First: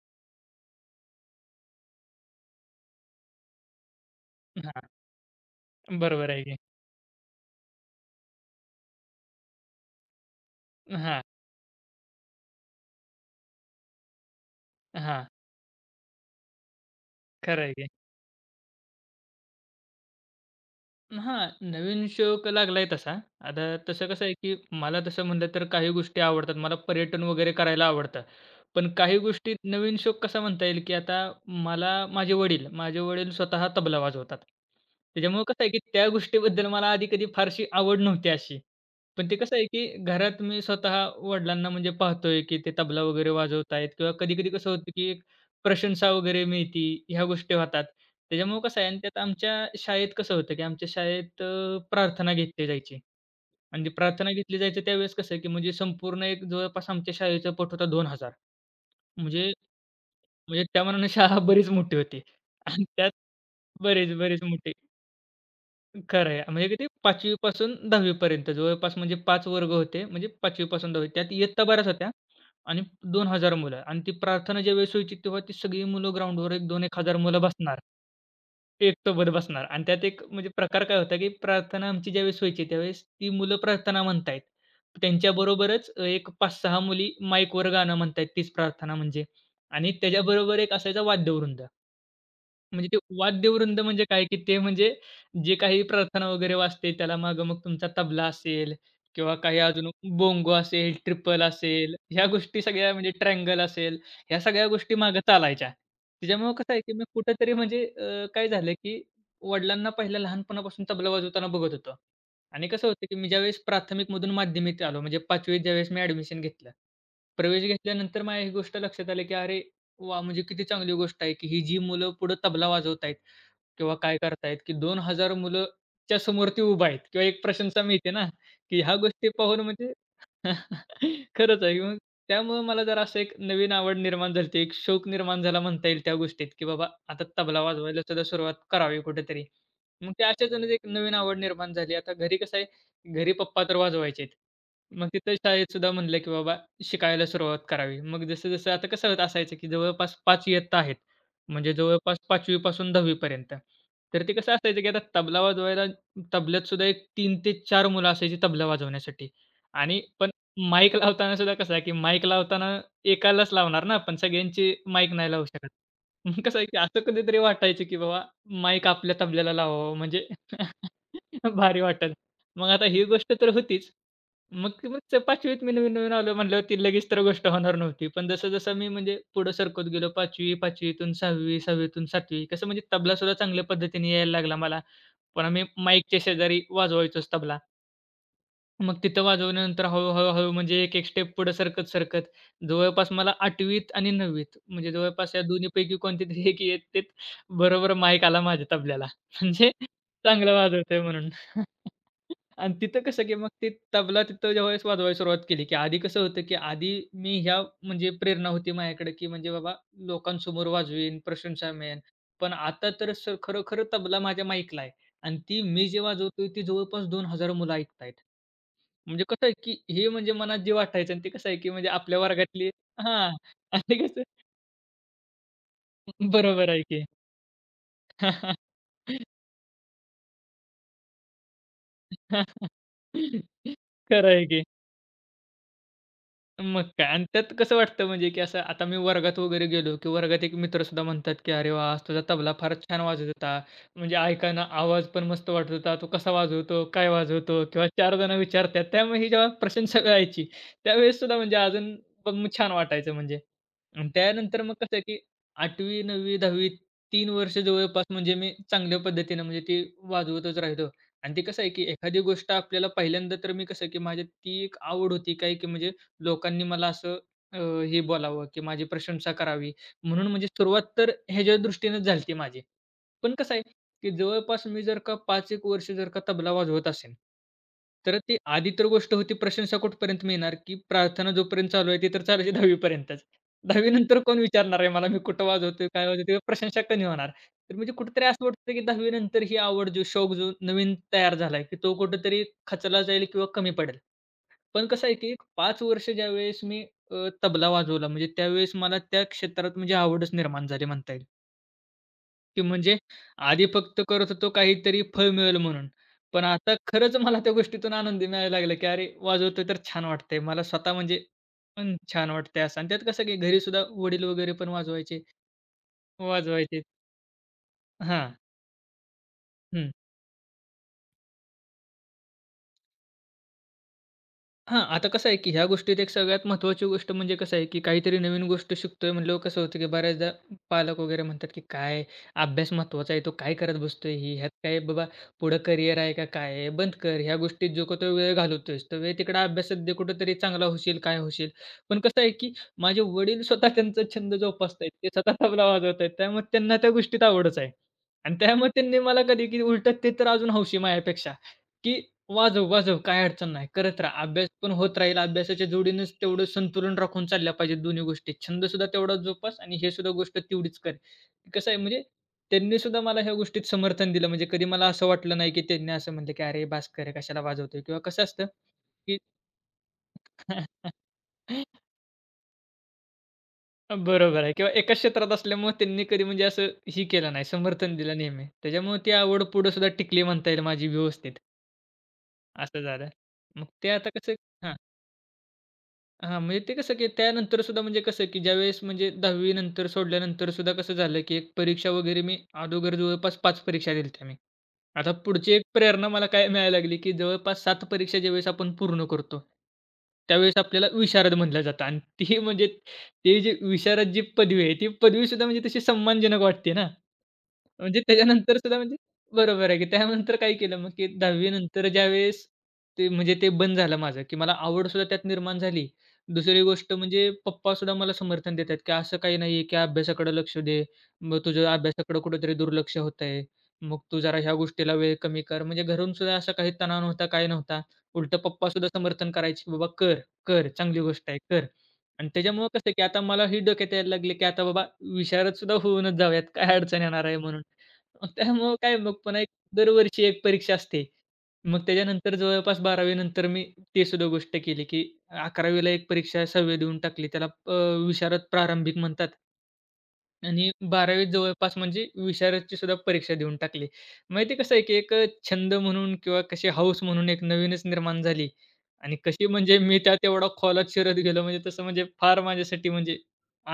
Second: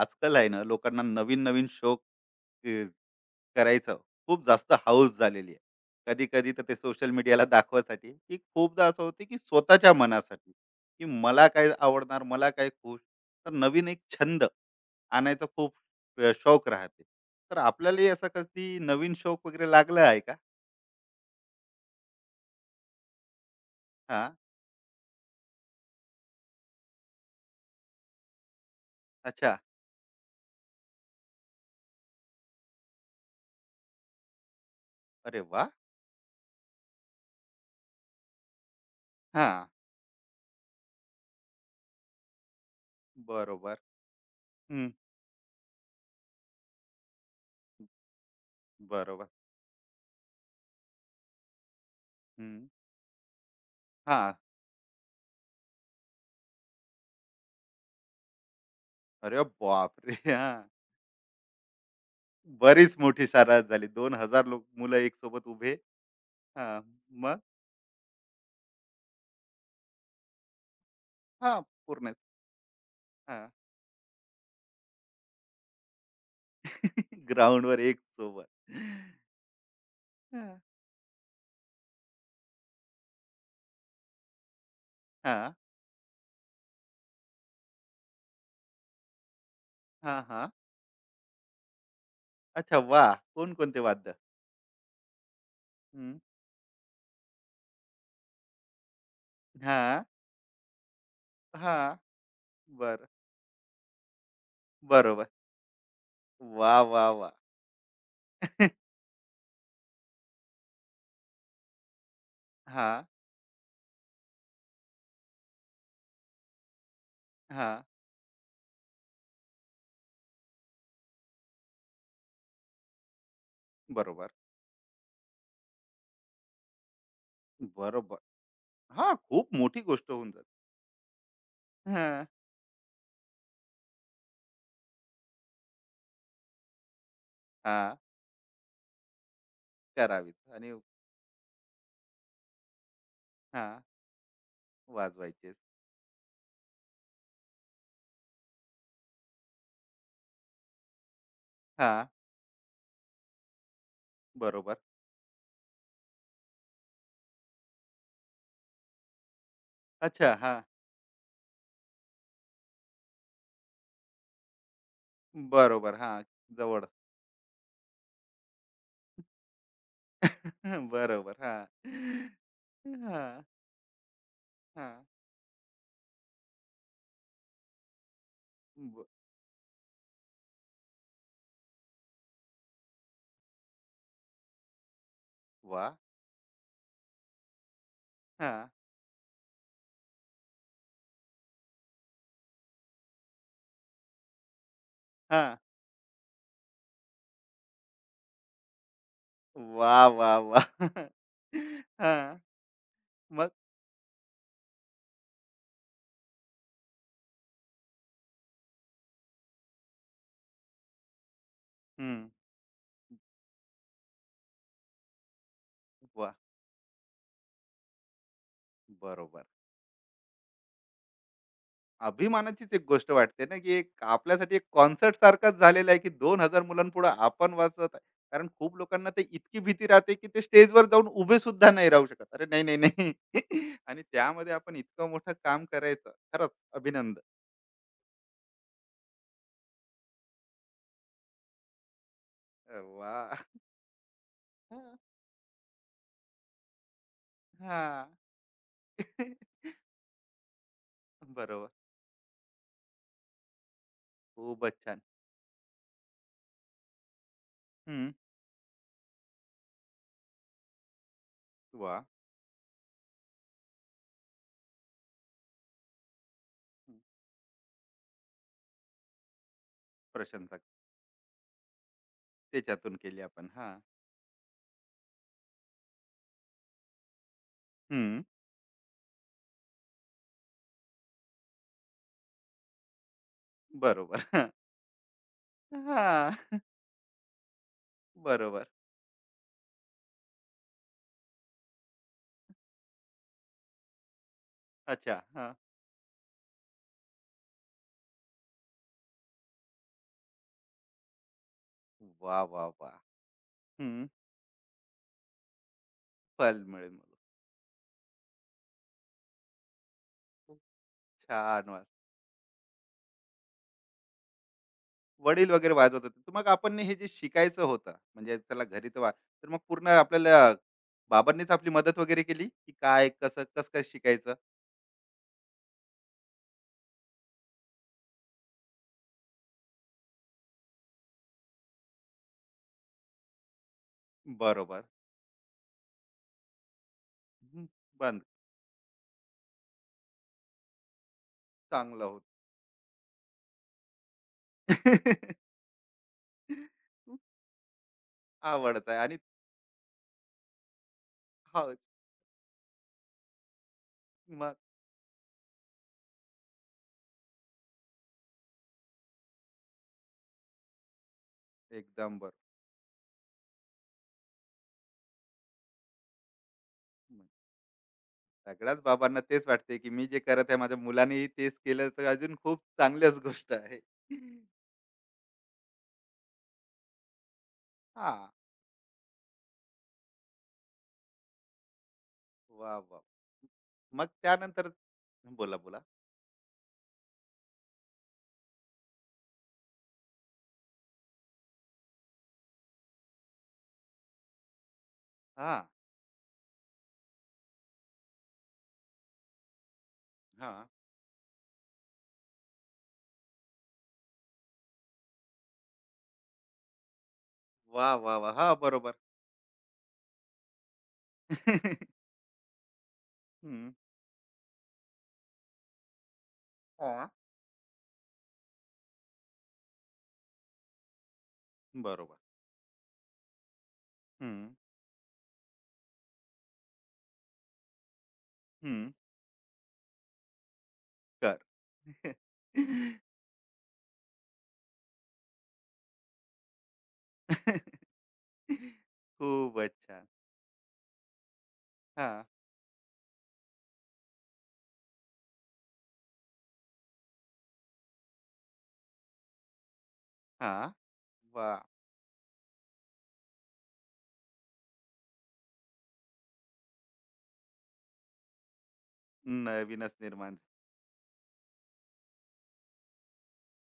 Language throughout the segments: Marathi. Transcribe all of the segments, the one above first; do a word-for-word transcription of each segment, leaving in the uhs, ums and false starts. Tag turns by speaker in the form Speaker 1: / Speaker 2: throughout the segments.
Speaker 1: आजकाल आहे ना लोकांना नवीन नवीन शोक अ, करायचं खूप जास्त
Speaker 2: हां,
Speaker 1: हाऊस झालेली आहे. कधी
Speaker 2: बरोबर आहे
Speaker 1: कधी
Speaker 2: की.
Speaker 1: तर ते सोशल मीडियाला दाखवासाठी की खूपदा असं होते की स्वतःच्या मनासाठी की
Speaker 2: हां,
Speaker 1: मला काय आवडणार मला काय खुश. तर नवीन एक छंद
Speaker 2: हां.
Speaker 1: आणायचा खूप अ, शौक राहते. तर
Speaker 2: खरं आहे की.
Speaker 1: आपल्यालाही असा कधी नवीन शौक वगैरे लागला आहे का?
Speaker 2: हां, नवीन शौक लागलाय तसा. आता तसं
Speaker 1: हा.
Speaker 2: कसं आहे, की मला तसं म्हणलं तर काही गोष्टी आवडतात. मला पर्यटन वगैरे करायला आवडतं. पण काही गोष्टी
Speaker 1: अच्छा.
Speaker 2: नवीन शौक कसा म्हणता येईल, की आता मला माझे वडील माझे वडील स्वतः तबला वाजवतात.
Speaker 1: अरे
Speaker 2: त्याच्यामुळे कसं
Speaker 1: वा.
Speaker 2: आहे, की त्या गोष्टीबद्दल मला आधी कधी फारशी आवड नव्हती अशी. पण ते
Speaker 1: हा.
Speaker 2: कसं आहे, की घरात मी स्वतः वडिलांना म्हणजे पाहतोय, की ते तबला वगैरे
Speaker 1: बरोबर.
Speaker 2: वाजवतायत किंवा कधी-कधी कसं होतं,
Speaker 1: हम्म,
Speaker 2: की एक प्रशंसा वगैरे मिळती ह्या गोष्टी होतात. त्याच्यामुळं कसं आहे आणि त्यात
Speaker 1: बरोबर.
Speaker 2: आमच्या शाळेत कसं होतं, की आमच्या शाळेत अ, प्रार्थना
Speaker 1: हम्म,
Speaker 2: घेतली जायची आणि ती
Speaker 1: हा.
Speaker 2: प्रार्थना घेतली जायची त्यावेळेस कसं आहे, की म्हणजे संपूर्ण एक जवळपास आमच्या शाळेचं पट होता दोन हजार.
Speaker 1: अरे
Speaker 2: म्हणजे
Speaker 1: बापरे, हा.
Speaker 2: म्हणजे त्या मानाने शाळा बरीच मोठी होती आणि
Speaker 1: बरीच
Speaker 2: त्यात
Speaker 1: मोठी सारास झाली.
Speaker 2: बरेच, बरेच
Speaker 1: दोन हजार लोक
Speaker 2: मोठी.
Speaker 1: मुलं एकसोबत उभे.
Speaker 2: खरं आहे. म्हणजे
Speaker 1: हां,
Speaker 2: किती पाचवी
Speaker 1: मग.
Speaker 2: पासून दहावी पर्यंत जवळपास म्हणजे पाच वर्ग होते. म्हणजे पाचवी पासून 10वी त्यात
Speaker 1: हां,
Speaker 2: इयत्ता बऱ्याच होत्या
Speaker 1: पूर्णच.
Speaker 2: आणि
Speaker 1: हां.
Speaker 2: दोन हजार मुलं आणि ती प्रार्थना ज्यावेळेस व्हायची तेव्हा ती सगळी मुलं ग्राउंडवर एक दोन हजार मुलं बसणार.
Speaker 1: ग्राउंडवर एक सोबत.
Speaker 2: एकसोबत बसणार आणि त्यात एक म्हणजे
Speaker 1: हां,
Speaker 2: प्रकार काय होता, की प्रार्थना आमची ज्यावेळेस व्हायची त्यावेळेस ती मुलं प्रार्थना म्हणतायत.
Speaker 1: हां,
Speaker 2: त्यांच्याबरोबरच अ, एक पाच सहा मुली माईकवर गाणं म्हणतायत तीच प्रार्थना म्हणजे. आणि
Speaker 1: हां, हां.
Speaker 2: त्याच्याबरोबर एक असायचा वाद्यवृंद.
Speaker 1: अच्छा,
Speaker 2: म्हणजे ते
Speaker 1: वाह! कोणकोणते
Speaker 2: वाद्यवृंद म्हणजे
Speaker 1: वाद्य?
Speaker 2: काय, की ते म्हणजे जे काही
Speaker 1: हं.
Speaker 2: प्रार्थना वगैरे वाजते त्याला मागं मग तुमचा तबला असेल किंवा काही अजून
Speaker 1: हां,
Speaker 2: बोंगो असेल, ट्रिपल असेल,
Speaker 1: हां.
Speaker 2: ह्या गोष्टी सगळ्या
Speaker 1: बरं.
Speaker 2: म्हणजे ट्रँगल असेल, ह्या सगळ्या गोष्टी मागे
Speaker 1: बरोबर.
Speaker 2: चालायच्या. त्याच्यामुळं कसं
Speaker 1: वाह,
Speaker 2: आहे, की मी
Speaker 1: वाह, वाह!
Speaker 2: कुठेतरी म्हणजे अ, काय झालं, की वडिलांना पहिल्या लहानपणापासून तबला वाजवताना बघत होतो. आणि कसं
Speaker 1: हां,
Speaker 2: होतं, की मी ज्यावेळेस प्राथमिकमधून माध्यमिक आलो म्हणजे पाचवीत ज्यावेळेस मी ॲडमिशन घेतलं. प्रवेश
Speaker 1: हां.
Speaker 2: घेतल्यानंतर मला ही गोष्ट लक्षात आली, की अरे वा म्हणजे किती चांगली गोष्ट आहे, की ही जी मुलं पुढे तबला वाजवत आहेत किंवा काय
Speaker 1: बरोबर,
Speaker 2: करतायत, की दोन हजार मुलं च्या समोर ती उभा आहेत किंवा एक प्रशंसा मिळते
Speaker 1: बरोबर.
Speaker 2: ना, की ह्या
Speaker 1: हां,
Speaker 2: गोष्टी
Speaker 1: खूप
Speaker 2: पाहून
Speaker 1: मोठी
Speaker 2: म्हणजे
Speaker 1: गोष्ट होऊन जाते.
Speaker 2: खरंच आहे. मग
Speaker 1: हां,
Speaker 2: त्यामुळं मला जरा असं एक नवीन आवड निर्माण झाली होती. एक शौक निर्माण झाला म्हणता येईल त्या गोष्टीत, की बाबा आता तबला
Speaker 1: हां.
Speaker 2: वाजवायला सुद्धा सुरुवात करावी कुठेतरी. मग ते
Speaker 1: करावीच,
Speaker 2: अशातूनच
Speaker 1: आणि
Speaker 2: एक नवीन आवड निर्माण झाली. आता घरी कसं आहे, घरी पप्पा तर
Speaker 1: हां,
Speaker 2: वाजवायचेत. मग तिथं
Speaker 1: वाजवायचेच.
Speaker 2: शाळेत सुद्धा म्हणलं, की बाबा शिकायला सुरुवात करावी. मग जसं-जसं आता कसं होत असायचं, की जवळपास पाच इयत्ता आहेत. म्हणजे
Speaker 1: हां,
Speaker 2: जवळपास पाचवी पासून 10वी पर्यंत. तर ते कसं
Speaker 1: बरोबर.
Speaker 2: असायचं, की आता तबला वाजवायला तबल्यात सुद्धा एक तीन ते चार मुलं असायची तबला वाजवण्यासाठी आणि पण
Speaker 1: अच्छा, हां.
Speaker 2: माईक लावताना सुद्धा कसं आहे, की माईक लावताना एकालाच लावणार ना आपण, सगळ्यांची माईक नाही लावू शकत.
Speaker 1: बरोबर. हां,
Speaker 2: मग कसं आहे, की
Speaker 1: जवळ.
Speaker 2: असं कधीतरी वाटायचं, की बाबा माईक आपल्या तबल्याला लावावा म्हणजे
Speaker 1: हं, बरोबर.
Speaker 2: भारी वाटेल.
Speaker 1: हां.
Speaker 2: मग आता ही गोष्ट
Speaker 1: हां,
Speaker 2: तर होतीच. मग ती
Speaker 1: हां.
Speaker 2: मग पाचवी त मी नवीन-नवीन आलो म्हटल्यावर ती लगेच तर गोष्ट होणार नव्हती. पण जसं-जसं मी
Speaker 1: ब.
Speaker 2: म्हणजे पुढे सरकत गेलो पाचवी, पाचवी तून सहावी, सहावी कसं म्हणजे तबला सुद्धा चांगल्या पद्धतीने यायला लागला मला. पण मी
Speaker 1: वाह!
Speaker 2: माईकच्या शेजारी वाजवायचोच तबला.
Speaker 1: हां,
Speaker 2: मग तिथं वाजवल्यानंतर हळू, हळू, हळू म्हणजे एक-एक स्टेप पुढे सरकत-सरकत जवळपास मला आठवीत आणि नववीत म्हणजे जवळपास या
Speaker 1: हां.
Speaker 2: दोन्हीपैकी कोणतीतरी एक इयत्तेत बरोबर माईक आला माझ्या तबल्याला. म्हणजे
Speaker 1: वाह, वाह,
Speaker 2: चांगलं
Speaker 1: वाह!
Speaker 2: वाजवतोय म्हणून.
Speaker 1: हां,
Speaker 2: आणि तिथं कसं की मग
Speaker 1: मग?
Speaker 2: ते तबला तिथं ज्यावेळेस वाजवायला सुरुवात केली, की आधी कसं होतं की आधी मी ह्या म्हणजे प्रेरणा होती माझ्याकडे, की म्हणजे बाबा लोकांसमोर वाजवीन, प्रशंसा मिळेल.
Speaker 1: हं.
Speaker 2: पण आता तर सर खरोखर तबला माझ्या माईकला आणि ती मी जे
Speaker 1: वाह!
Speaker 2: वाजवतोय ती जवळपास दोन हजार मुलं ऐकतायत. म्हणजे
Speaker 1: बरोबर.
Speaker 2: कसं आहे, की हे म्हणजे मनात जे वाटायचं आणि ते कसं आहे, की म्हणजे आपल्या वर्गातली
Speaker 1: अभिमानाचीच एक गोष्ट
Speaker 2: हां.
Speaker 1: वाटते ना, की
Speaker 2: आणि
Speaker 1: एक
Speaker 2: ते कसं
Speaker 1: आपल्यासाठी एक कॉन्सर्ट सारखाच झालेला आहे, की दोन हजार
Speaker 2: बरोबर आहे की.
Speaker 1: मुलांपुढे आपण वाजत आहे. कारण खूप लोकांना ते इतकी भीती राहते, की ते स्टेजवर जाऊन उभे सुद्धा नाही राहू शकत. अरे नाही, नाही, नाही.
Speaker 2: खरं
Speaker 1: आणि
Speaker 2: आहे
Speaker 1: त्यामध्ये
Speaker 2: की.
Speaker 1: आपण इतकं मोठं काम करायचं. खरंच
Speaker 2: मग काय
Speaker 1: अभिनंदन.
Speaker 2: आणि त्यात कसं वाटतं म्हणजे, की असं आता मी वर्गात वगैरे गेलो, की वर्गात एक मित्रसुद्धा म्हणतात, की "अरे वाह! आज तुझा तबला फारच छान वाजत
Speaker 1: वाह!
Speaker 2: होता." म्हणजे ऐकायला आवाज पण मस्त वाटत होता. "तो कसा वाजवतो? काय वाजवतो?" किंवा
Speaker 1: हां,
Speaker 2: चार जण विचारतात. त्यामुळे ही जेव्हा प्रशंसा कळायची, त्यावेळेस सुद्धा म्हणजे
Speaker 1: बरोबर.
Speaker 2: अजून पण छान वाटायचं म्हणजे. आणि त्यानंतर मग
Speaker 1: खूपच छान.
Speaker 2: कसं, की आठवी, नववी, दहावी तीन वर्ष जवळपास
Speaker 1: हं.
Speaker 2: म्हणजे मी चांगल्या पद्धतीनं म्हणजे ती वाजवतच राहिलो. आणि ते कसं आहे, की
Speaker 1: वाह!
Speaker 2: एखादी गोष्ट आपल्याला पहिल्यांदा तर मी कसं, की माझी ती एक आवड होती काय, की म्हणजे लोकांनी मला असं अ, हे बोलावं की माझी प्रशंसा करावी म्हणून म्हणजे
Speaker 1: प्रशंसा
Speaker 2: सुरुवात तर ह्याच्या दृष्टीनेच झाली होती माझी.
Speaker 1: त्याच्यातून केली
Speaker 2: पण
Speaker 1: आपण.
Speaker 2: कसं आहे,
Speaker 1: हां.
Speaker 2: की जवळपास मी जर का पाच एक वर्ष जर का तबला वाजवत असेन, तर
Speaker 1: हं.
Speaker 2: ती आधी तर गोष्ट होती प्रशंसा कुठपर्यंत मिळणार, की प्रार्थना जोपर्यंत चालू आहे ती तर चालायची दहावी पर्यंतच. नंतर
Speaker 1: बरोबर.
Speaker 2: कोण विचारणार आहे मला मी कुठं वाजवतोय, काय वाजवतोय?
Speaker 1: हां.
Speaker 2: प्रशंसा कमी होणार. तर म्हणजे कुठेतरी असं
Speaker 1: बरोबर.
Speaker 2: वाटतं की दहावी नंतर ही आवड जो शौक जो नवीन तयार झालाय, की तो कुठेतरी खचला जाईल किंवा कमी पडेल. पण कसं आहे,
Speaker 1: अच्छा.
Speaker 2: की एक
Speaker 1: हां.
Speaker 2: पाच वर्ष ज्यावेळेस मी अ, तबला वाजवला म्हणजे त्यावेळेस मला त्या क्षेत्रात म्हणजे आवडच निर्माण झाली म्हणता येईल,
Speaker 1: वा,
Speaker 2: की
Speaker 1: वा,
Speaker 2: म्हणजे
Speaker 1: वाह!
Speaker 2: आधी फक्त
Speaker 1: हं.
Speaker 2: करत होतो काहीतरी फळ मिळेल म्हणून. पण
Speaker 1: फल
Speaker 2: आता
Speaker 1: मिळेल मला.
Speaker 2: खरंच मला त्या गोष्टीतून आनंद मिळायला लागला, की अरे वाजवतोय तर छान वाटतंय.
Speaker 1: खूप
Speaker 2: मला स्वतः म्हणजे
Speaker 1: छान, वाह!
Speaker 2: पण छान वाटतंय असं आणि त्यात कसं, की घरी सुद्धा वडील वगैरे पण वाजवायचे,
Speaker 1: वडील वगैरे वाजवत होते. तर मग आपण
Speaker 2: वाजवायचे.
Speaker 1: हे जे शिकायचं होतं,
Speaker 2: हां.
Speaker 1: म्हणजे त्याला घरी तर वा, तर मग पूर्ण आपल्याला बाबांनीच आपली मदत वगैरे केली, की काय, कसं, कसं काय शिकायचं?
Speaker 2: हां, आता कसं आहे, की ह्या गोष्टीत एक सगळ्यात महत्त्वाची गोष्ट म्हणजे कसं आहे, की काहीतरी नवीन गोष्ट शिकतोय म्हणल्यावर कसं होतं, की बऱ्याचदा पालक वगैरे म्हणतात, की "काय अभ्यास महत्त्वाचा आहे, तो काय करत बसतोय ही? ह्यात काय
Speaker 1: बरोबर.
Speaker 2: बाबा पुढं करिअर आहे का काय आहे? बंद कर. ह्या
Speaker 1: हं.
Speaker 2: गोष्टीत जो का तो
Speaker 1: बंद.
Speaker 2: वेळ घालवतोयस, तर वेळ तिकडे अभ्यासात दे, कुठेतरी चांगला होशील, काय होशील." पण
Speaker 1: चांगलं
Speaker 2: कसं
Speaker 1: होतं.
Speaker 2: आहे, की माझे वडील स्वतः त्यांचा छंद जोपासत ते स्वतः तबला वाजवत आहेत. त्यामुळे त्यांना त्या गोष्टीत आवडच आहे. आणि त्यामुळे
Speaker 1: आवडत आहे,
Speaker 2: त्यांनी
Speaker 1: आणि
Speaker 2: मला कधी, की उलटं ते तर अजून हौशी माझ्यापेक्षा.
Speaker 1: हो.
Speaker 2: की वाजव, वाजव काही अडचण नाही. करत राहा. अभ्यास
Speaker 1: मग?
Speaker 2: पण होत राहील. अभ्यासाच्या जोडीनेच तेवढं संतुलन राखून चालल्या पाहिजेत दोन्ही गोष्टी. छंदसुद्धा तेवढाच जोपास आणि हे सुद्धा गोष्ट तेवढीच कर. कसं आहे म्हणजे
Speaker 1: एकदम बरोबर.
Speaker 2: त्यांनी सुद्धा मला ह्या गोष्टीत समर्थन दिलं. म्हणजे कधी मला असं वाटलं नाही, की त्यांनी असं म्हटलं, की "अरे भास्कर आहे, कशाला वाजवतोय?" किंवा कसं असतं,
Speaker 1: सगळ्याच
Speaker 2: की
Speaker 1: बाबांना तेच वाटते, की मी जे करत आहे माझ्या मुलानेही तेच केलं तर अजून खूप चांगल्याच गोष्ट आहे.
Speaker 2: बरोबर आहे किंवा एकाच क्षेत्रात असल्यामुळे त्यांनी कधी म्हणजे असं हे केलं नाही, समर्थन दिलं
Speaker 1: हां.
Speaker 2: नेहमी. त्याच्यामुळे ती आवड पुढे सुद्धा टिकली म्हणता येईल माझी व्यवस्थित.
Speaker 1: वाह,
Speaker 2: असं
Speaker 1: वाह!
Speaker 2: झालं. मग ते
Speaker 1: मग
Speaker 2: आता कसं
Speaker 1: त्यानंतर बोला, बोला.
Speaker 2: हां, म्हणजे ते कसं, की त्यानंतर सुद्धा म्हणजे कसं, की ज्यावेळेस म्हणजे दहावी नंतर सोडल्यानंतर सुद्धा कसं झालं, की एक परीक्षा वगैरे मी अगोदर जवळपास पाच परीक्षा दिल्या होत्या मी. आता पुढची एक
Speaker 1: हां,
Speaker 2: प्रेरणा मला काय मिळायला लागली, की जवळपास सात परीक्षा ज्यावेळेस आपण पूर्ण करतो, त्यावेळेस
Speaker 1: हां.
Speaker 2: आपल्याला विशारद म्हटलं जातं आणि ती म्हणजे ते जे विशारद जी पदवी आहे, ती पदवीसुद्धा म्हणजे तशी सन्मानजनक वाटते ना.
Speaker 1: वाह,
Speaker 2: म्हणजे
Speaker 1: वाह, वाह! हां,
Speaker 2: त्याच्यानंतर सुद्धा
Speaker 1: बरोबर.
Speaker 2: म्हणजे बरोबर आहे, की त्यानंतर काय केलं मग, की दहावी नंतर ज्यावेळेस ते म्हणजे ते
Speaker 1: हं.
Speaker 2: बंद झालं माझं, की मला आवडसुद्धा त्यात निर्माण झाली. दुसरी गोष्ट
Speaker 1: हां.
Speaker 2: म्हणजे पप्पासुद्धा मला समर्थन देतात, की असं काही नाहीये, की अभ्यासाकडे लक्ष दे. मग तुझं
Speaker 1: बरोबर.
Speaker 2: अभ्यासाकडे कुठेतरी दुर्लक्ष होतंय. मग तू
Speaker 1: हं,
Speaker 2: जरा ह्या गोष्टीला वेळ कमी कर. म्हणजे घरून सुद्धा असा काही तणाव नव्हता, काय नव्हता. उलटं पप्पा सुद्धा
Speaker 1: हं.
Speaker 2: समर्थन करायचे, की "बाबा कर, कर. चांगली गोष्ट
Speaker 1: कर.
Speaker 2: आहे, कर." आणि त्याच्यामुळं कसं, की आता मला ही डोक्यात यायला लागले, की आता बाबा विशारद सुद्धा होऊनच जाऊयात. काय अडचण येणार आहे म्हणून. मग त्यामुळं काय मग पुन्हा एक
Speaker 1: खूपच छान.
Speaker 2: दरवर्षी एक परीक्षा असते. मग
Speaker 1: हां,
Speaker 2: त्याच्यानंतर जवळपास बारावी नंतर मी ते सुद्धा गोष्ट केली, की अकरावी एक परीक्षा सहावी देऊन टाकली. त्याला अ, विशारद प्रारंभिक म्हणतात. आणि
Speaker 1: हां.
Speaker 2: बारावी
Speaker 1: वाह!
Speaker 2: जवळपास म्हणजे विशारदची सुद्धा परीक्षा देऊन टाकली. मग ते कसं आहे, की एक अ, छंद म्हणून किंवा कशी हौस म्हणून एक नवीनच निर्माण झाली आणि कशी म्हणजे
Speaker 1: नवीनच
Speaker 2: मी त्यात
Speaker 1: निर्माण.
Speaker 2: एवढा खोलात शिरत गेलो म्हणजे तसं म्हणजे फार माझ्यासाठी म्हणजे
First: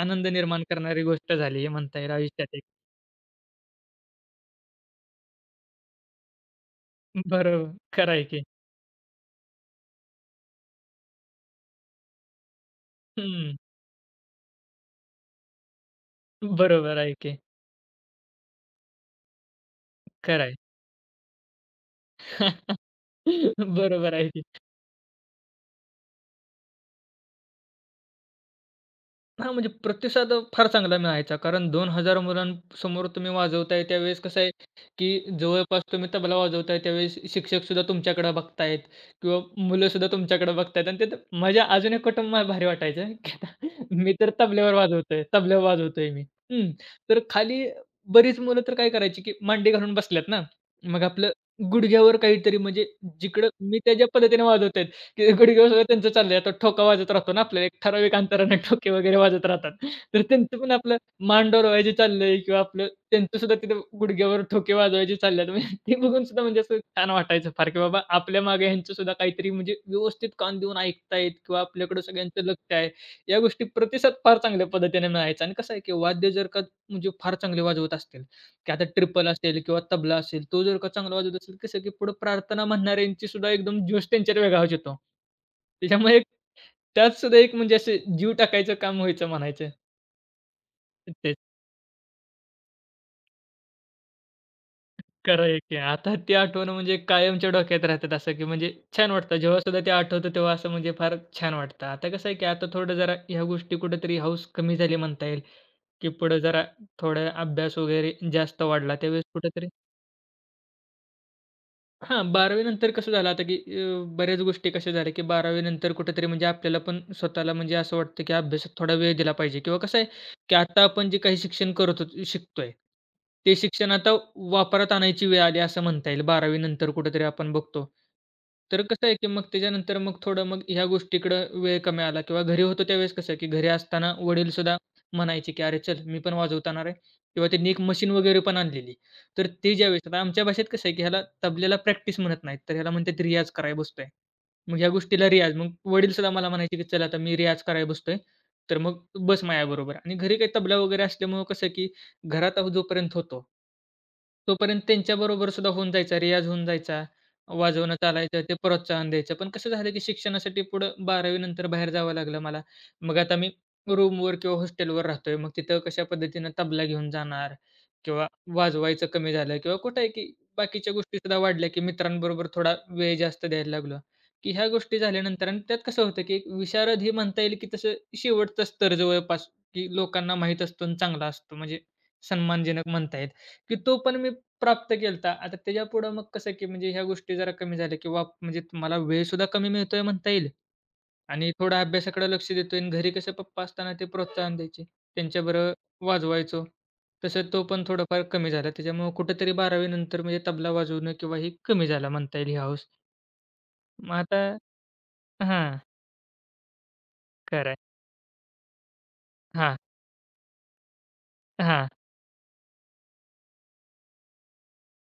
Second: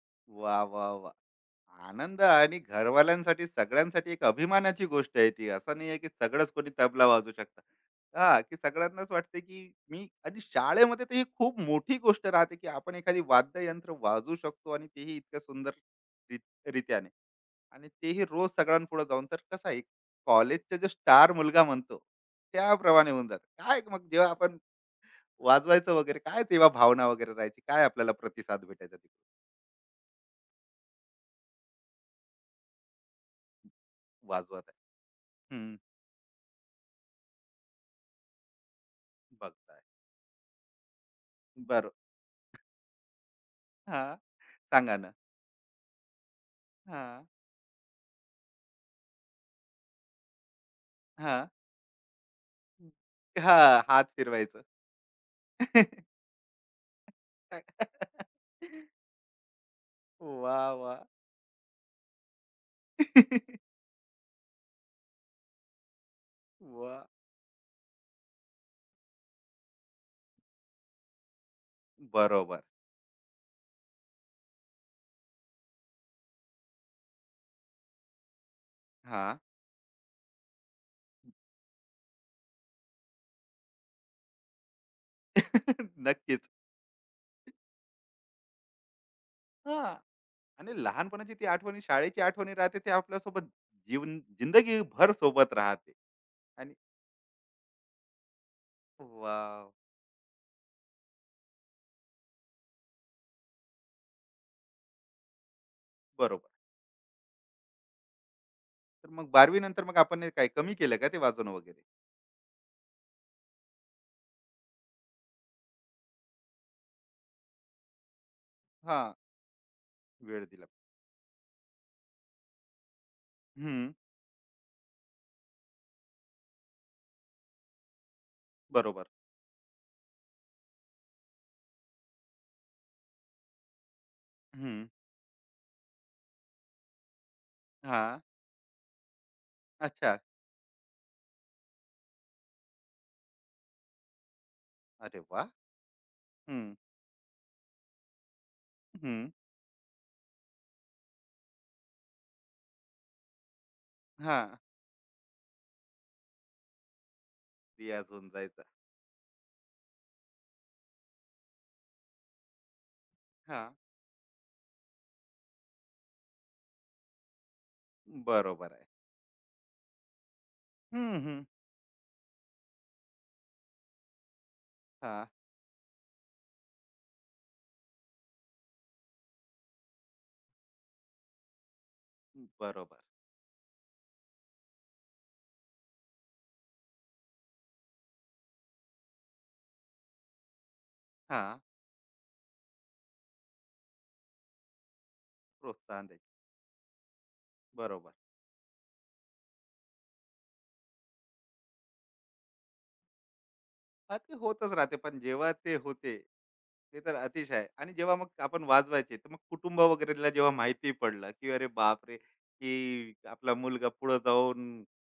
Speaker 2: आनंद
Speaker 1: वाह,
Speaker 2: निर्माण
Speaker 1: वाह,
Speaker 2: करणारी
Speaker 1: वाह!
Speaker 2: गोष्ट झाली हे म्हणता येईल
Speaker 1: आनंद
Speaker 2: आयुष्यात
Speaker 1: आणि
Speaker 2: एक.
Speaker 1: घरवाल्यांसाठी सगळ्यांसाठी एक अभिमानाची गोष्ट आहे ती. असं नाही आहे की सगळंच कोणी तबला वाजवू शकतं.
Speaker 2: बरोबर. खरं आहे
Speaker 1: हां,
Speaker 2: की.
Speaker 1: की सगळ्यांनाच वाटते की मी, आणि शाळेमध्ये तर ही खूप मोठी गोष्ट राहते की आपण एखादी
Speaker 2: हं.
Speaker 1: वाद्ययंत्र वाजवू शकतो आणि तेही इतक्या सुंदर री
Speaker 2: बरोबर
Speaker 1: रित्याने,
Speaker 2: आहे की.
Speaker 1: आणि तेही रोज सगळ्यांपुढे जाऊन. तर कसं आहे,
Speaker 2: खरं आहे.
Speaker 1: कॉलेजचा जो स्टार मुलगा म्हणतो, त्याप्रमाणे होऊन जातं. काय मग
Speaker 2: बरोबर आहे
Speaker 1: जेव्हा
Speaker 2: की.
Speaker 1: आपण वाजवायचं वगैरे काय तेव्हा भावना वगैरे राहायची? काय आपल्याला प्रतिसाद भेटायचा तिकडून?
Speaker 2: हां, म्हणजे प्रतिसाद अ, फार चांगला मिळायचा. कारण दोन हजार मुलांसमोर तुम्ही वाजवताय त्यावेळेस कसं आहे,
Speaker 1: वाजवत आहे?
Speaker 2: की
Speaker 1: हं,
Speaker 2: जवळपास तुम्ही तबला वाजवताय त्यावेळेस शिक्षकसुद्धा तुमच्याकडे बघतायत किंवा
Speaker 1: बघताय.
Speaker 2: मुलंसुद्धा तुमच्याकडे बघतायत आणि त्यात मजा
Speaker 1: बरं.
Speaker 2: अजून एक कुटुंब मला भारी वाटायचं की आता मी
Speaker 1: हां.
Speaker 2: तर तबल्यावर
Speaker 1: सांगा ना.
Speaker 2: वाजवतोय, तबल्यावर वाजवतोय मी. हं. तर
Speaker 1: हां,
Speaker 2: खाली बरीच मुलं तर काय करायची, की मांडी घालून बसल्यात ना, मग आपलं
Speaker 1: हां.
Speaker 2: गुडघ्यावर काहीतरी म्हणजे जिकडं मी
Speaker 1: हां,
Speaker 2: त्या ज्या
Speaker 1: हात
Speaker 2: पद्धतीने
Speaker 1: फिरवायचं.
Speaker 2: वाजवतोय घडी घोष त्यांचं चाललंय. आता ठोका वाजत राहतो ना आपल्याला एक ठराविक अंतराने ठोके वगैरे वाजत राहतात. तर त्यांचं
Speaker 1: वाह!
Speaker 2: पण आपलं
Speaker 1: वाह!
Speaker 2: मान डोलवायचे चाललंय किंवा आपलं त्यांचं सुद्धा तिथे गुडघ्यावर ठोके वाजवायचे चाललेत. म्हणजे ते बघून सुद्धा म्हणजे असं
Speaker 1: वाह!
Speaker 2: छान वाटायचं फार, की बाबा आपल्या मागे ह्यांचं सुद्धा काहीतरी म्हणजे व्यवस्थित कान देऊन ऐकतायत किंवा आपल्याकडे सगळ्यांचं
Speaker 1: बरोबर.
Speaker 2: लक्ष आहे. या गोष्टी प्रतिसाद फार चांगल्या पद्धतीने मिळायचा आणि कसं आहे, की वाद्य जर का म्हणजे फार चांगले वाजवत असतील, की आता ट्रिपल
Speaker 1: हां,
Speaker 2: असेल किंवा तबला असेल, तो जर का चांगला वाजवत असेल, कसं की पुढे प्रार्थना म्हणणाऱ्यांची सुद्धा एकदम जोश त्यांच्यात वेगळाच येतो. त्याच्यामुळे
Speaker 1: नक्कीच.
Speaker 2: त्यात सुद्धा एक म्हणजे असे जीव टाकायचं काम व्हायचं म्हणायचं.
Speaker 1: हां. आणि लहानपणाची
Speaker 2: तेच.
Speaker 1: ती आठवणी, शाळेची आठवणी राहते ते आपल्यासोबत जीवन जिंदगीभर
Speaker 2: खरं
Speaker 1: सोबत
Speaker 2: आहे की.
Speaker 1: राहते.
Speaker 2: आता ती आठवण
Speaker 1: आणि
Speaker 2: म्हणजे कायमच्या डोक्यात राहतात असं की म्हणजे छान वाटतं. जेव्हा
Speaker 1: वॉव!
Speaker 2: सुद्धा ते आठवतं तेव्हा असं म्हणजे फार छान वाटतं. आता कसं आहे की आता थोडं जरा ह्या गोष्टी कुठेतरी हौस कमी झाली म्हणता येईल, की पुढे
Speaker 1: बरोबर.
Speaker 2: जरा थोडा अभ्यास वगैरे जास्त वाढला.
Speaker 1: तर
Speaker 2: त्यावेळेस
Speaker 1: मग बारावी
Speaker 2: कुठेतरी
Speaker 1: नंतर मग आपण हे काय कमी केलं का ते वाजवणं वगैरे?
Speaker 2: हां, 12वी नंतर कसं झालं आता, की अ, बऱ्याच गोष्टी कशा झाल्या, की 12वी नंतर कुठेतरी म्हणजे आपल्याला पण स्वतःला म्हणजे असं वाटतं, की अभ्यासात थोडा
Speaker 1: हां,
Speaker 2: वेळ दिला पाहिजे किंवा कसं आहे,
Speaker 1: वेळ
Speaker 2: की
Speaker 1: दिला.
Speaker 2: आता आपण जे काही शिक्षण करत होतो शिकतोय, ते शिक्षण
Speaker 1: हं,
Speaker 2: आता वापरात आणायची वेळ आली असं म्हणता येईल. 12वी नंतर कुठेतरी आपण बघतो. तर
Speaker 1: बरोबर.
Speaker 2: कसं आहे, की मग त्याच्यानंतर मग थोडं मग ह्या गोष्टीकडं वेळ कमी आला किंवा घरी होतो त्यावेळेस कसं आहे, की घरी असताना
Speaker 1: हं,
Speaker 2: वडीलसुद्धा म्हणायचे, की "अरे चल, मी पण वाजवताना रे" किंवा त्यांनी एक मशीन
Speaker 1: हां.
Speaker 2: वगैरे पण आणलेली. तर ते ज्यावेळेस
Speaker 1: अच्छा.
Speaker 2: आता आमच्या भाषेत कसं आहे, की ह्याला तबल्याला प्रॅक्टिस म्हणत नाहीत, तर ह्याला म्हणतात रियाज करायला बसतोय. मग ह्या
Speaker 1: अरे
Speaker 2: गोष्टीला
Speaker 1: वाह!
Speaker 2: रियाज. मग वडील सुद्धा मला
Speaker 1: हं,
Speaker 2: म्हणायचे, की "चल आता मी रियाज करायला बसतोय, तर मग
Speaker 1: हं.
Speaker 2: बस माझ्याबरोबर." आणि घरी काही तबला वगैरे असल्यामुळं कसं, की घरात अहो जोपर्यंत होतो,
Speaker 1: हां.
Speaker 2: तोपर्यंत त्यांच्याबरोबर सुद्धा होऊन जायचा, रियाज होऊन जायचा, वाजवणं
Speaker 1: रियाज होऊन
Speaker 2: चालायचं, ते
Speaker 1: जायचा.
Speaker 2: प्रोत्साहन द्यायचं. पण कसं झालं, की शिक्षणासाठी पुढं 12वी नंतर बाहेर जावं लागलं मला. मग आता मी
Speaker 1: हां,
Speaker 2: रूमवर किंवा हॉस्टेलवर राहतोय, मग तिथं कशा पद्धतीनं तबला घेऊन जाणार? किंवा
Speaker 1: बरोबर आहे.
Speaker 2: वाजवायचं कमी झालं किंवा कुठं आहे की बाकीच्या
Speaker 1: हं,
Speaker 2: गोष्टीसुद्धा
Speaker 1: हं.
Speaker 2: वाढल्या, की मित्रांबरोबर थोडा वेळ जास्त द्यायला लागलो, की ह्या गोष्टी
Speaker 1: हां,
Speaker 2: झाल्यानंतर आणि त्यात कसं होतं, की एक विशारद हे म्हणता येईल, की तसं शेवटचं स्तर जवळपास, की लोकांना माहीत असतो आणि चांगला असतो म्हणजे सन्मानजनक
Speaker 1: बरोबर.
Speaker 2: म्हणता येईल, की तो पण मी प्राप्त केलता. आता त्याच्यापुढं मग कसं, की म्हणजे ह्या गोष्टी जरा कमी झाल्या, की म्हणजे मला वेळसुद्धा कमी मिळतोय म्हणता येईल आणि
Speaker 1: हां,
Speaker 2: थोडं अभ्यासाकडे लक्ष देतोय आणि घरी कसं पप्पा असताना ते प्रोत्साहन द्यायचे. त्यांच्याबरोबर
Speaker 1: प्रोत्साहन द्यायचं.
Speaker 2: वाजवायचो. तसं तो पण
Speaker 1: बरोबर.
Speaker 2: थोडाफार कमी झाला. त्याच्यामुळं कुठेतरी 12वी नंतर म्हणजे तबला वाजवणं किंवा हे कमी झाला म्हणता येईल ही हौस. मग
Speaker 1: हां, ते
Speaker 2: आता
Speaker 1: होतच राहते. पण जेव्हा ते
Speaker 2: हां,
Speaker 1: होते, ते तर अतिशय आहे.
Speaker 2: खरं
Speaker 1: आणि
Speaker 2: आहे.
Speaker 1: जेव्हा मग आपण वाजवायचे, तर मग
Speaker 2: हां,
Speaker 1: कुटुंब वगैरेला जेव्हा माहिती पडलं, की अरे
Speaker 2: हां.
Speaker 1: बापरे! की आपला मुलगा पुढे जाऊन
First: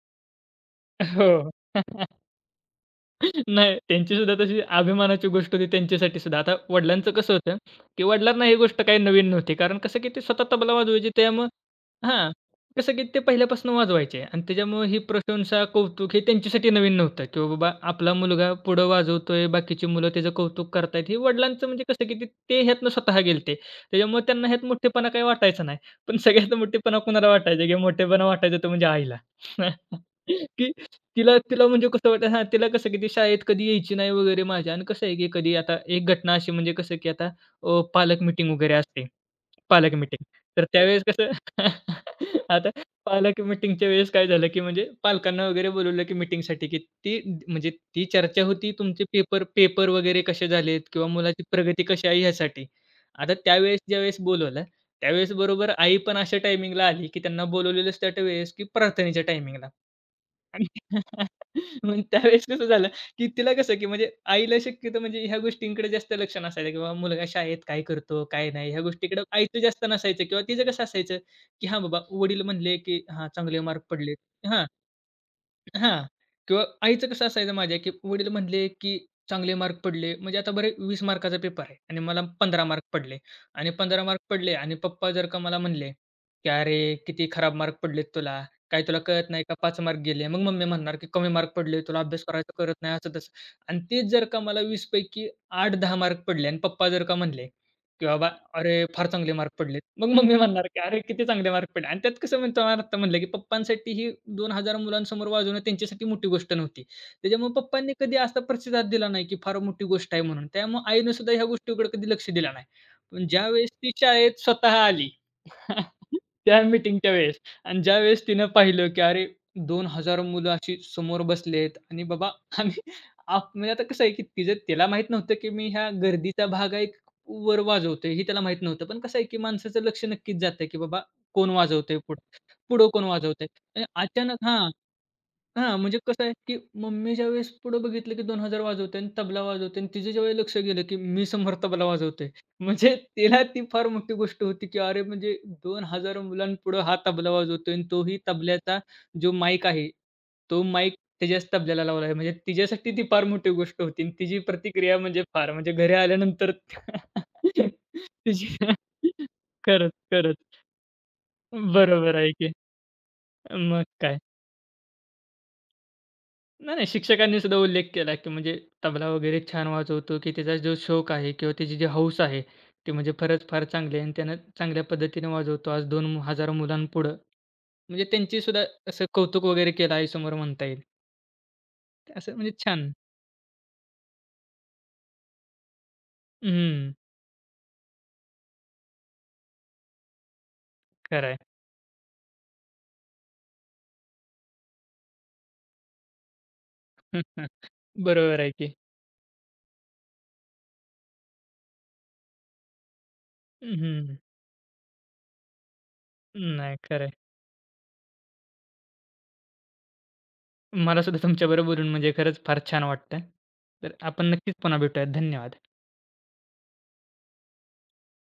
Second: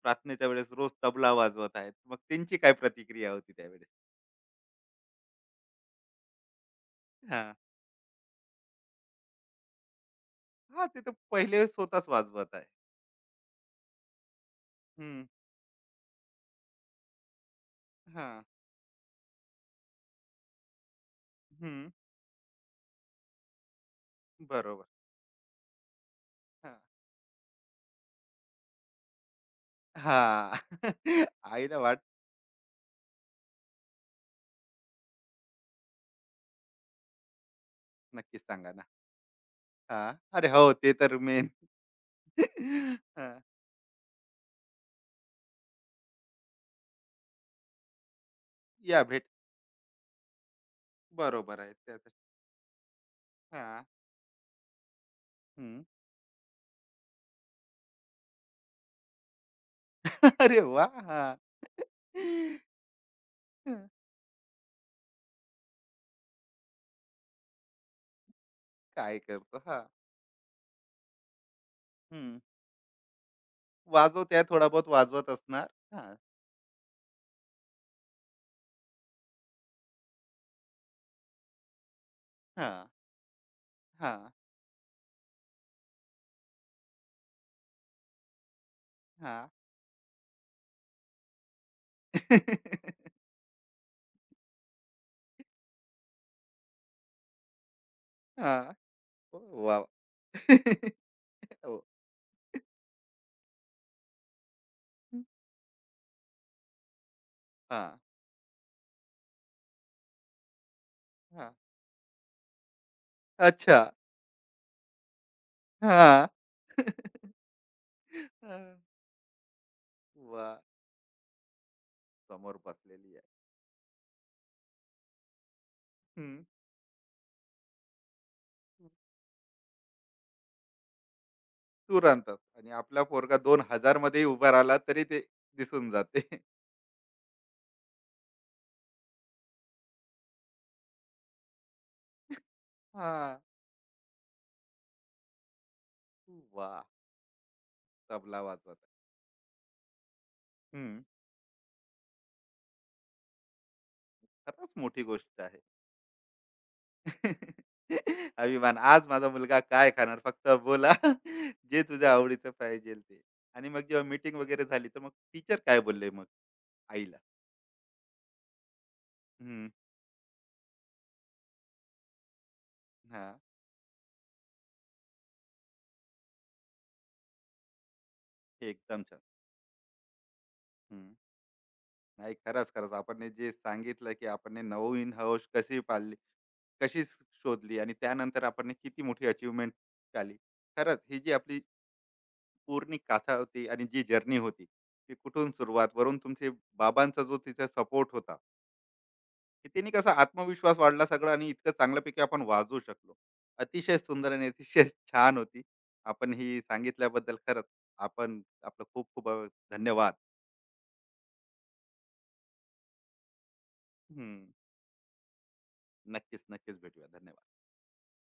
Speaker 1: प्रार्थनेच्या वेळेस रोज तबला
Speaker 2: हो.
Speaker 1: वाजवत आहे. मग त्यांची काय प्रतिक्रिया होती
Speaker 2: नाही,
Speaker 1: त्यावेळेस?
Speaker 2: त्यांची सुद्धा तशी अभिमानाची गोष्ट होती त्यांच्यासाठी सुद्धा. आता वडिलांचं कसं
Speaker 1: हां.
Speaker 2: होतं, की वडिलांना ही गोष्ट काही नवीन नव्हती. कारण कसं, की ते स्वतः तबला
Speaker 1: हां, ते
Speaker 2: वाजवायचे
Speaker 1: तर
Speaker 2: त्यामुळं
Speaker 1: पहिले स्वतःच
Speaker 2: हां,
Speaker 1: वाजवत आहे.
Speaker 2: कसं, की ते पहिल्यापासून वाजवायचे आणि त्याच्यामुळे ही
Speaker 1: हं.
Speaker 2: प्रशंसा, कौतुक हे त्यांच्यासाठी नवीन नव्हतं, की बाबा आपला
Speaker 1: हां.
Speaker 2: मुलगा पुढं वाजवतोय, बाकीची मुलं त्याचं कौतुक करतायत. हे वडिलांचं
Speaker 1: हं.
Speaker 2: म्हणजे कसं, की ते ते ह्यातनं स्वतः गेलते. त्याच्यामुळे त्यांना ह्यात
Speaker 1: बरोबर.
Speaker 2: मोठेपणा काही वाटायचा नाही. पण सगळ्यात
Speaker 1: हां.
Speaker 2: मोठेपणा कुणाला वाटायचा, की मोठेपणा वाटायचा तो म्हणजे आईला.
Speaker 1: हां.
Speaker 2: की तिला तिला
Speaker 1: आईला
Speaker 2: म्हणजे कसं वाटतं हां, तिला कसं की ती शाळेत कधी यायची नाही वगैरे माझ्या आणि कसं आहे की कधी आता एक घटना अशी म्हणजे कसं की आता अ, पालक
Speaker 1: नक्कीच
Speaker 2: मीटिंग
Speaker 1: सांगा
Speaker 2: वगैरे
Speaker 1: ना.
Speaker 2: असते. पालक
Speaker 1: हां.
Speaker 2: मीटिंग.
Speaker 1: अरे हो,
Speaker 2: तर
Speaker 1: ते
Speaker 2: त्यावेळेस
Speaker 1: तर
Speaker 2: कसं
Speaker 1: मेन.
Speaker 2: आता पालक मीटिंगच्या वेळेस काय झालं की म्हणजे पालकांना वगैरे बोलवलं की मीटिंगसाठी की ती म्हणजे ती चर्चा होती
Speaker 1: या
Speaker 2: तुमचे
Speaker 1: भेट.
Speaker 2: पेपर पेपर वगैरे कसे झालेत किंवा मुलाची
Speaker 1: बरोबर आहे
Speaker 2: प्रगती कशी
Speaker 1: त्यात.
Speaker 2: आहे ह्यासाठी. आता त्यावेळेस
Speaker 1: हां.
Speaker 2: ज्यावेळेस बोलवलं त्यावेळेस बरोबर
Speaker 1: हं.
Speaker 2: आई पण अशा टायमिंगला आली की त्यांना बोलवलेलंच त्या वेळेस की प्रार्थनेच्या टायमिंगला.
Speaker 1: अरे
Speaker 2: आणि
Speaker 1: वाह! हां.
Speaker 2: मग त्यावेळेस कसं झालं, की तिला कसं, की
Speaker 1: हं.
Speaker 2: म्हणजे आईला शक्यतो म्हणजे ह्या गोष्टींकडे जास्त लक्ष नसायचं, की मुलगा शाळेत काय करतो, काय नाही ह्या
Speaker 1: काय
Speaker 2: गोष्टीकडे
Speaker 1: करतो?
Speaker 2: आईचं
Speaker 1: हां.
Speaker 2: जास्त नसायचं किंवा तिचं कसं असायचं, की हां, बाबा
Speaker 1: हं.
Speaker 2: वडील म्हणले, की हां, चांगले मार्क पडलेत.
Speaker 1: वाजवत्या
Speaker 2: हां,
Speaker 1: थोडा बहुत वाजवत असणार.
Speaker 2: हां.
Speaker 1: हां,
Speaker 2: किंवा आईचं कसं असायचं माझ्या, की वडील म्हणले, की चांगले मार्क पडले. म्हणजे आता बरे वीस मार्काचा पेपर आहे आणि मला पंधरा मार्क
Speaker 1: हां,
Speaker 2: पडले आणि पंधरा मार्क
Speaker 1: हां,
Speaker 2: पडले आणि पप्पा जर का मला म्हणले, की "अरे, किती खराब मार्क पडलेत तुला. काय तुला कळत नाही
Speaker 1: हां.
Speaker 2: का पाच मार्क गेले." मग मम्मी म्हणणार, की "कमी मार्क पडले. तुला अभ्यास करायचा कळत नाही." असं तसं आणि तेच जर का मला वीस पैकी आठ ते दहा मार्क पडले आणि पप्पा जर का म्हणले की बाबा अरे
Speaker 1: हां.
Speaker 2: फार चांगले
Speaker 1: हो,
Speaker 2: मार्क पडलेत.
Speaker 1: वाह!
Speaker 2: मग मम्मी म्हणणार की "अरे किती चांगले मार्क
Speaker 1: हो.
Speaker 2: पडले" आणि त्यात कसं म्हणतो मला आत्ता म्हणलं की पप्पांसाठी ही दोन हजार मुलांसमोर वाजवणं त्यांच्यासाठी मोठी गोष्ट नव्हती. त्याच्यामुळे पप्पांनी
Speaker 1: हां,
Speaker 2: कधी असा प्रतिसाद दिला नाही की फार मोठी गोष्ट आहे म्हणून. त्यामुळे आईनं सुद्धा ह्या
Speaker 1: हां.
Speaker 2: गोष्टीकडे कधी लक्ष दिलं नाही. पण ज्यावेळेस
Speaker 1: अच्छा.
Speaker 2: ती शाळेत स्वतः आली
Speaker 1: हां.
Speaker 2: त्या मीटिंगच्या वेळेस आणि ज्यावेळेस तिनं
Speaker 1: अ,
Speaker 2: पाहिलं, की अरे दोन हजार मुलं
Speaker 1: वाह!
Speaker 2: अशी समोर बसलेत आणि बाबा
Speaker 1: समोर
Speaker 2: आम्ही
Speaker 1: बसलेली आहे.
Speaker 2: आप म्हणजे आता कसं आहे, की तिचं तिला माहीत नव्हतं, की मी ह्या
Speaker 1: हं.
Speaker 2: गर्दीचा भाग आहे, की वर वाजवतोय हे त्याला माहीत नव्हतं. पण कसं आहे, की माणसाचं लक्ष नक्कीच जातं, की बाबा कोण वाजवतंय पुढं,
Speaker 1: तुरंतच आणि
Speaker 2: पुढं
Speaker 1: आपला
Speaker 2: कोण
Speaker 1: पोरगा
Speaker 2: वाजवतंय. आणि
Speaker 1: दोन हजार मध्ये
Speaker 2: अचानक
Speaker 1: उभा
Speaker 2: हां.
Speaker 1: राहिला तरी ते
Speaker 2: हां,
Speaker 1: दिसून
Speaker 2: म्हणजे
Speaker 1: जाते.
Speaker 2: कसं आहे, की मम्मी ज्यावेळेस पुढं बघितलं, की दोन हजार वाजवते आणि तबला वाजवते आणि तिचं ज्यावेळेस लक्ष गेलं, की मी समोर तबला वाजवतोय. म्हणजे
Speaker 1: हां,
Speaker 2: तिला ती फार मोठी गोष्ट होती, की अरे म्हणजे दोन हजार मुलांपुढं
Speaker 1: वाह!
Speaker 2: हा तबला वाजवतोय आणि तोही
Speaker 1: तबला वाजवत
Speaker 2: तबल्याचा
Speaker 1: आहे.
Speaker 2: जो माईक आहे, तो
Speaker 1: हं,
Speaker 2: माईक त्याच्याच तबल्याला लावला आहे. म्हणजे तिच्यासाठी ती फार मोठी गोष्ट होती आणि तिची
Speaker 1: खरंच
Speaker 2: प्रतिक्रिया
Speaker 1: मोठी
Speaker 2: म्हणजे
Speaker 1: गोष्ट
Speaker 2: फार
Speaker 1: आहे.
Speaker 2: म्हणजे घरी आल्यानंतर तिची
Speaker 1: अभिमान, आज माझा मुलगा काय
Speaker 2: खरंच,
Speaker 1: खाणार फक्त
Speaker 2: खरंच.
Speaker 1: बोला. जे तुझ्या
Speaker 2: बरोबर आहे
Speaker 1: आवडीचं
Speaker 2: की.
Speaker 1: पाहिजेल ते. आणि मग
Speaker 2: मग
Speaker 1: जेव्हा
Speaker 2: काय.
Speaker 1: मीटिंग वगैरे झाली तर मग टीचर काय बोलले मग
Speaker 2: नाही, नाही.
Speaker 1: आईला?
Speaker 2: शिक्षकांनी सुद्धा उल्लेख केला, की म्हणजे तबला वगैरे छान
Speaker 1: हं,
Speaker 2: वाजवतो, की त्याचा जो शौक आहे किंवा त्याची जी हौस आहे, ती म्हणजे
Speaker 1: हां,
Speaker 2: फारच फार चांगली आहे आणि त्यानं चांगल्या पद्धतीने वाजवतो. आज दोन हजार मुलांपुढं म्हणजे त्यांची सुद्धा
Speaker 1: एकदम
Speaker 2: असं
Speaker 1: छान.
Speaker 2: कौतुक वगैरे केलं आईसमोर म्हणता येईल.
Speaker 1: हं. नाही,
Speaker 2: असं म्हणजे
Speaker 1: खरंच,
Speaker 2: छान.
Speaker 1: खरंच आपण हे जे सांगितलं की आपण हे नवीन हौस कशी पाळली,
Speaker 2: हं,
Speaker 1: कशी शोधली आणि त्यानंतर आपण हे किती मोठी अचीवमेंट आली. खरंच ही जी
Speaker 2: खरं
Speaker 1: आपली पूर्ण कथा होती आणि जी जर्नी होती ती कुठून सुरुवात वरून तुमचे बाबांचा जो तिचा सपोर्ट होता,
Speaker 2: बरोबर आहे की.
Speaker 1: की त्यांनी कसा आत्मविश्वास वाढला सगळं आणि इतकं चांगल्यापैकी आपण वाजवू शकलो. अतिशय
Speaker 2: हं.
Speaker 1: सुंदर आणि अतिशय छान होती. आपण ही
Speaker 2: नाही, खरं
Speaker 1: सांगितल्याबद्दल खरंच आपण आपलं खूप खूप धन्यवाद.
Speaker 2: मला सुद्धा तुमच्याबरोबर बोलून म्हणजे खरंच फार छान वाटतं. तर आपण
Speaker 1: हम्म,
Speaker 2: नक्कीच पुन्हा भेटूयात. धन्यवाद.
Speaker 1: नक्कीच, नक्कीच भेटूया. धन्यवाद.